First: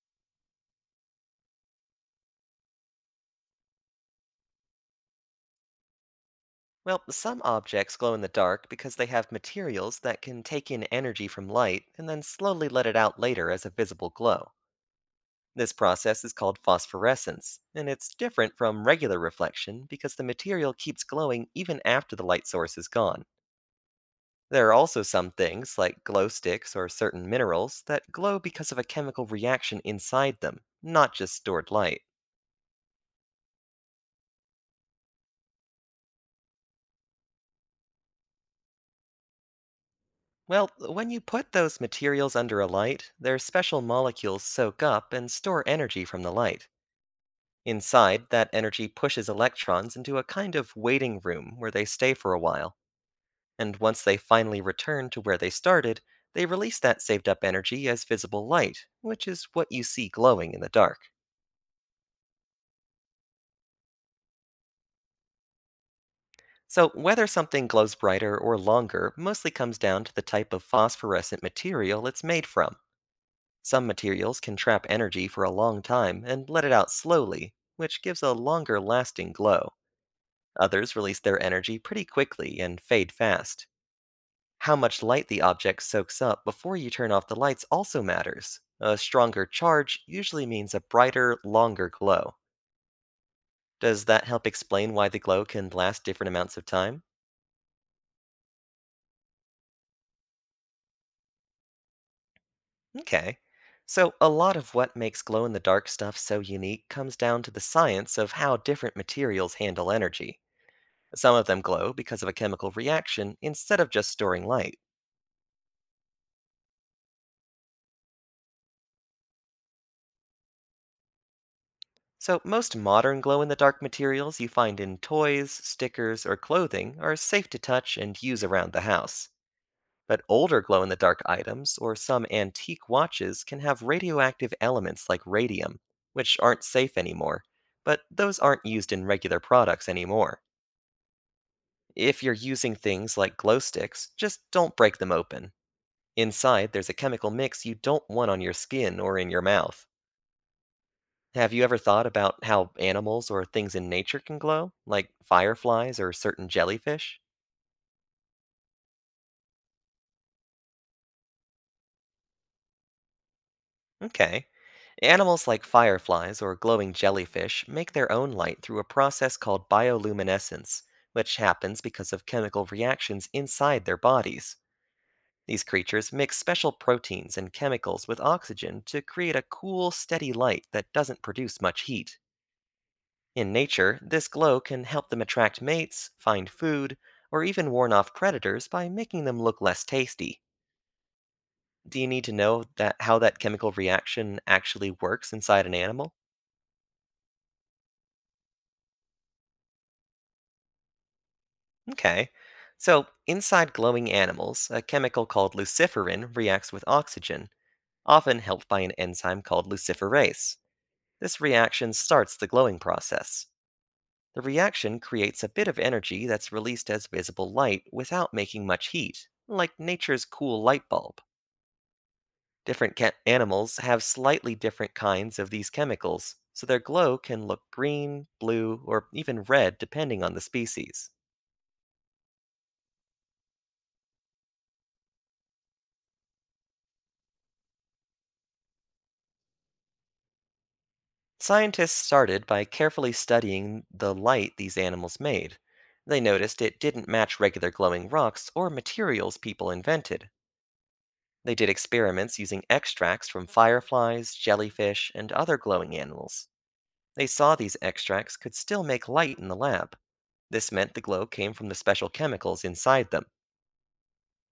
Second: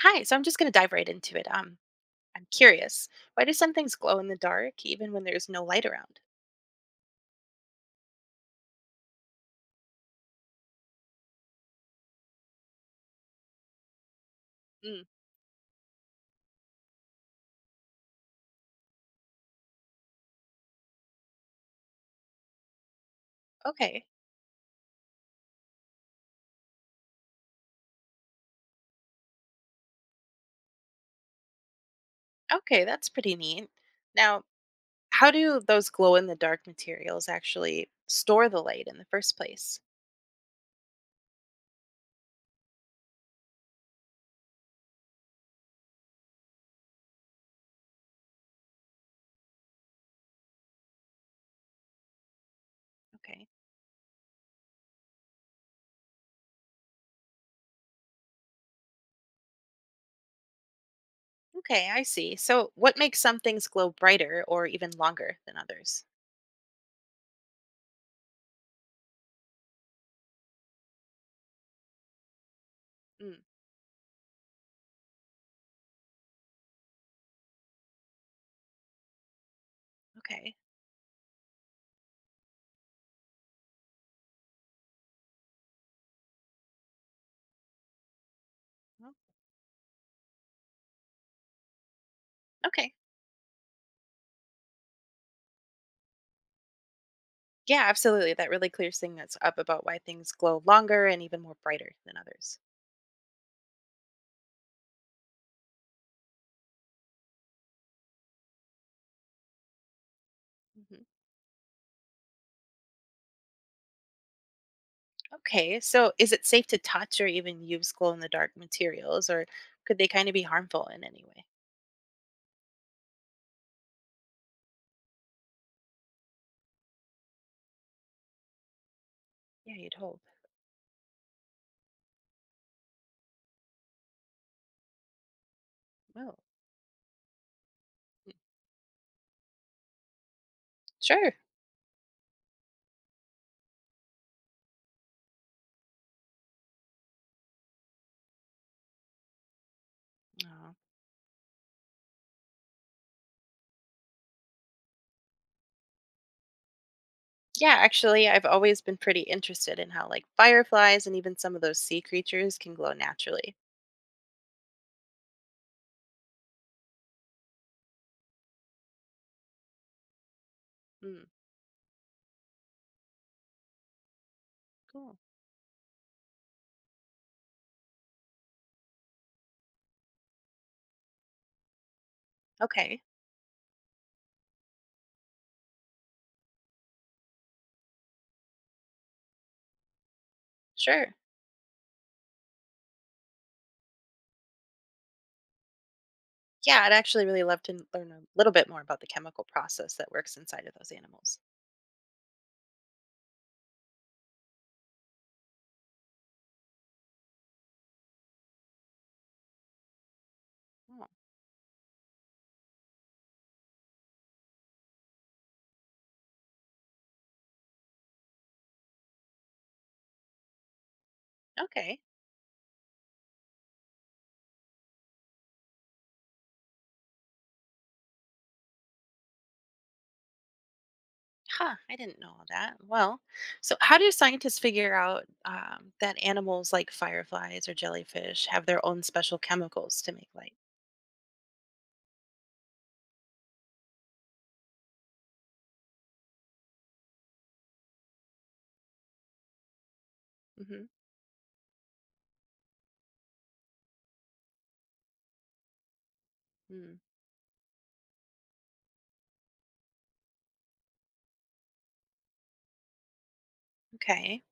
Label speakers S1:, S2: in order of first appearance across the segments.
S1: Hi, so I'm just going to dive right into it. I'm curious, why do some things glow in the dark even when there's no light around?
S2: Well, some objects glow in the dark because they have materials that can take in energy from light and then slowly let it out later as a visible glow.
S1: Mm,
S2: This process is called phosphorescence, and it's different from regular reflection because the material keeps glowing even after the light source is gone.
S1: okay,
S2: There are also some things, like glow sticks or certain minerals, that glow because of a chemical reaction inside them, not just stored light.
S1: okay, that's pretty neat. Now, how do those glow in the dark materials actually store the light in the first place?
S2: Well, when you put those materials under a light, their special molecules soak up and store energy from the light. Inside, that energy pushes electrons into a kind of waiting room where they stay for a while,
S1: Okay,
S2: and once they finally return to where they started, they release that saved up energy as visible light, which is what you see glowing in the dark.
S1: okay, I see. So, what makes some things glow brighter or even longer than others?
S2: So, whether something glows brighter or longer mostly comes down to the type of phosphorescent material it's made from.
S1: Mm,
S2: Some materials can trap energy for a long time and let it out slowly, which gives a longer lasting glow.
S1: okay,
S2: Others release their energy pretty quickly and fade fast. How much light the object soaks up before you turn off the lights also matters. A
S1: well.
S2: stronger charge usually means a brighter, longer glow.
S1: Okay.
S2: Does that help explain why the glow can last different amounts of time?
S1: Yeah, absolutely. That really clears things up about why things glow longer and even more brighter than others.
S2: Okay. So, a lot of what makes glow in the dark stuff so unique comes down to the science of how different materials handle energy.
S1: Hmm.
S2: Some of them glow because of a chemical reaction instead of just storing light.
S1: Okay. So, is it safe to touch or even use glow in the dark materials, or could they kind of be harmful in any way?
S2: So, most modern glow in the dark materials you find in toys, stickers, or clothing are safe to touch and use around the house.
S1: Yeah, you'd hope.
S2: But older glow in the dark items or some antique watches can have radioactive elements like radium,
S1: Oh,
S2: which aren't safe anymore. But those aren't used in regular products anymore.
S1: sure.
S2: If you're using things like glow sticks, just don't break them open. Inside, there's a chemical mix you don't want on your skin or in your mouth.
S1: Aw.
S2: Have you ever thought about how animals or things in nature can glow, like fireflies or certain jellyfish?
S1: Yeah, actually, I've always been pretty interested in how, like, fireflies and even some of those sea creatures can glow naturally.
S2: Okay. Animals like fireflies or glowing jellyfish make their own light through a process called bioluminescence,
S1: Mm,
S2: which happens because of chemical reactions inside their bodies.
S1: cool.
S2: These creatures mix special proteins and chemicals with oxygen to create a cool, steady light that doesn't produce much heat.
S1: Okay.
S2: In nature, this glow can help them attract mates, find food, or even warn off predators by making them look less tasty.
S1: Sure.
S2: Do you need to know that how that chemical reaction actually works inside an animal?
S1: Yeah, I'd actually really love to learn a little bit more about the chemical process that works inside of those animals.
S2: Okay. So, inside glowing animals, a chemical called luciferin reacts with oxygen, often helped by an enzyme called luciferase.
S1: Oh,
S2: This reaction starts the glowing process. The reaction creates a bit of energy that's released as visible light without making much heat, like nature's cool light bulb.
S1: okay.
S2: Animals have slightly different kinds of these chemicals, so their glow can look green, blue, or even red depending on the species.
S1: Huh, I didn't know all that. Well, so how do scientists figure out that animals like fireflies or jellyfish have their own special chemicals to make light?
S2: Scientists started by carefully studying the light these animals made. They noticed it didn't match regular glowing rocks or materials people invented.
S1: Hmm.
S2: They did experiments using extracts from fireflies, jellyfish, and other glowing animals. They saw these extracts could still make light in the lab. This meant the glow came from the special chemicals inside them.
S1: Okay.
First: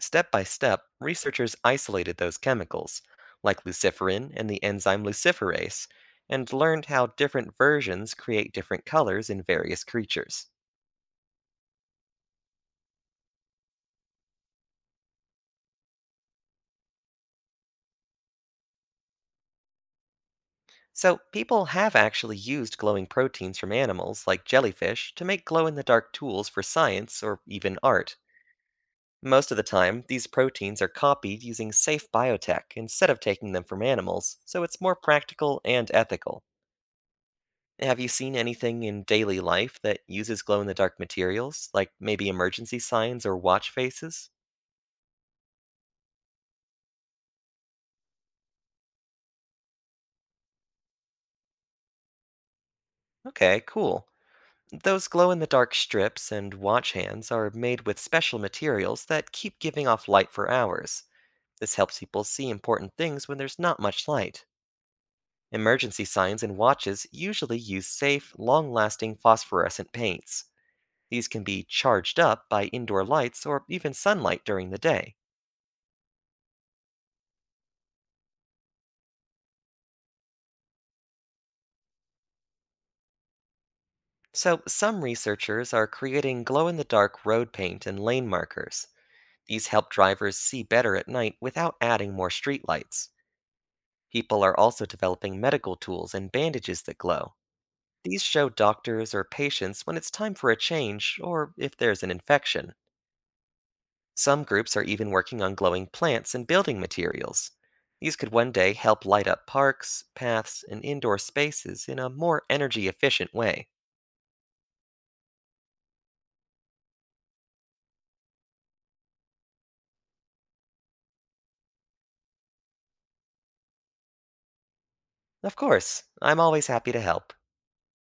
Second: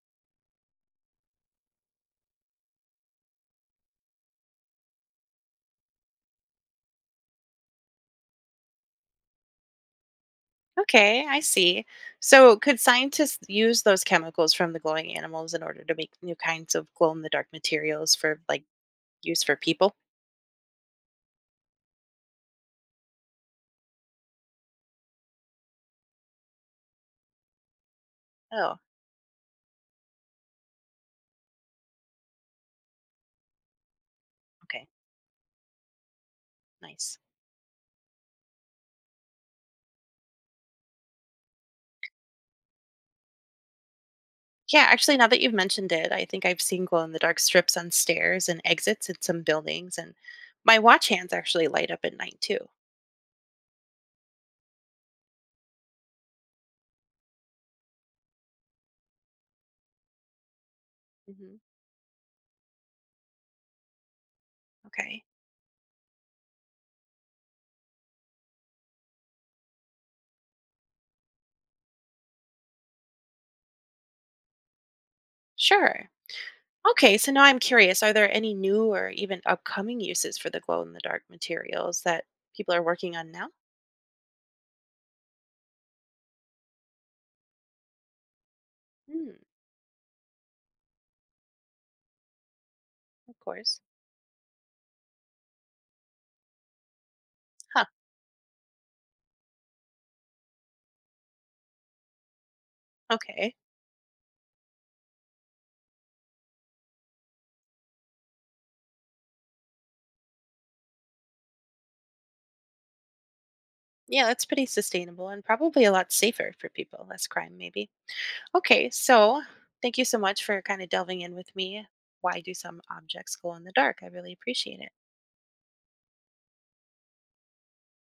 S2: Step by step, researchers isolated those chemicals, like luciferin and the enzyme luciferase, and learned how different versions create different colors in various creatures.
S1: Okay, I see. So, could scientists use those chemicals from the glowing animals in order to make new kinds of glow-in-the-dark materials for, like, use for people?
S2: So, people have actually used glowing proteins from animals, like jellyfish, to make glow in the dark tools for science or even art.
S1: Oh,
S2: Most of the time, these proteins are copied using safe biotech instead of taking them from animals, so it's
S1: okay.
S2: more practical and ethical.
S1: Nice.
S2: Have you seen anything in daily life that uses glow in the dark materials, like maybe emergency signs or watch faces?
S1: Yeah, actually, now that you've mentioned it, I think I've seen glow-in-the-dark strips on stairs and exits in some buildings, and my watch hands actually light up at night too.
S2: Okay, cool. Those glow in the dark strips and watch hands are made with special materials that keep giving off light for hours.
S1: Hmm.
S2: This helps people see important things when there's not much light.
S1: Okay,
S2: Emergency signs and watches usually use safe, long lasting phosphorescent paints. These can be charged up by indoor lights or even sunlight during the day.
S1: sure. Okay, so now I'm curious, are there any new or even upcoming uses for the glow in the dark materials that people are working on now?
S2: So, some researchers are creating glow in the dark road paint and lane markers.
S1: Hmm,
S2: These help drivers see better at night without adding more streetlights.
S1: of course.
S2: People are also developing medical tools and bandages that glow.
S1: Huh,
S2: These show doctors or patients when it's time for a change or if there's an infection.
S1: okay.
S2: Some groups are even working on glowing plants and building materials. These could one day help light up parks, paths, and indoor spaces in a more energy efficient way.
S1: Yeah, that's pretty sustainable and probably a lot safer for people, less crime maybe. Okay, so thank you so much for kind of delving in with me. Why do some objects glow in the dark? I really appreciate it.
S2: Of course, I'm always happy to help.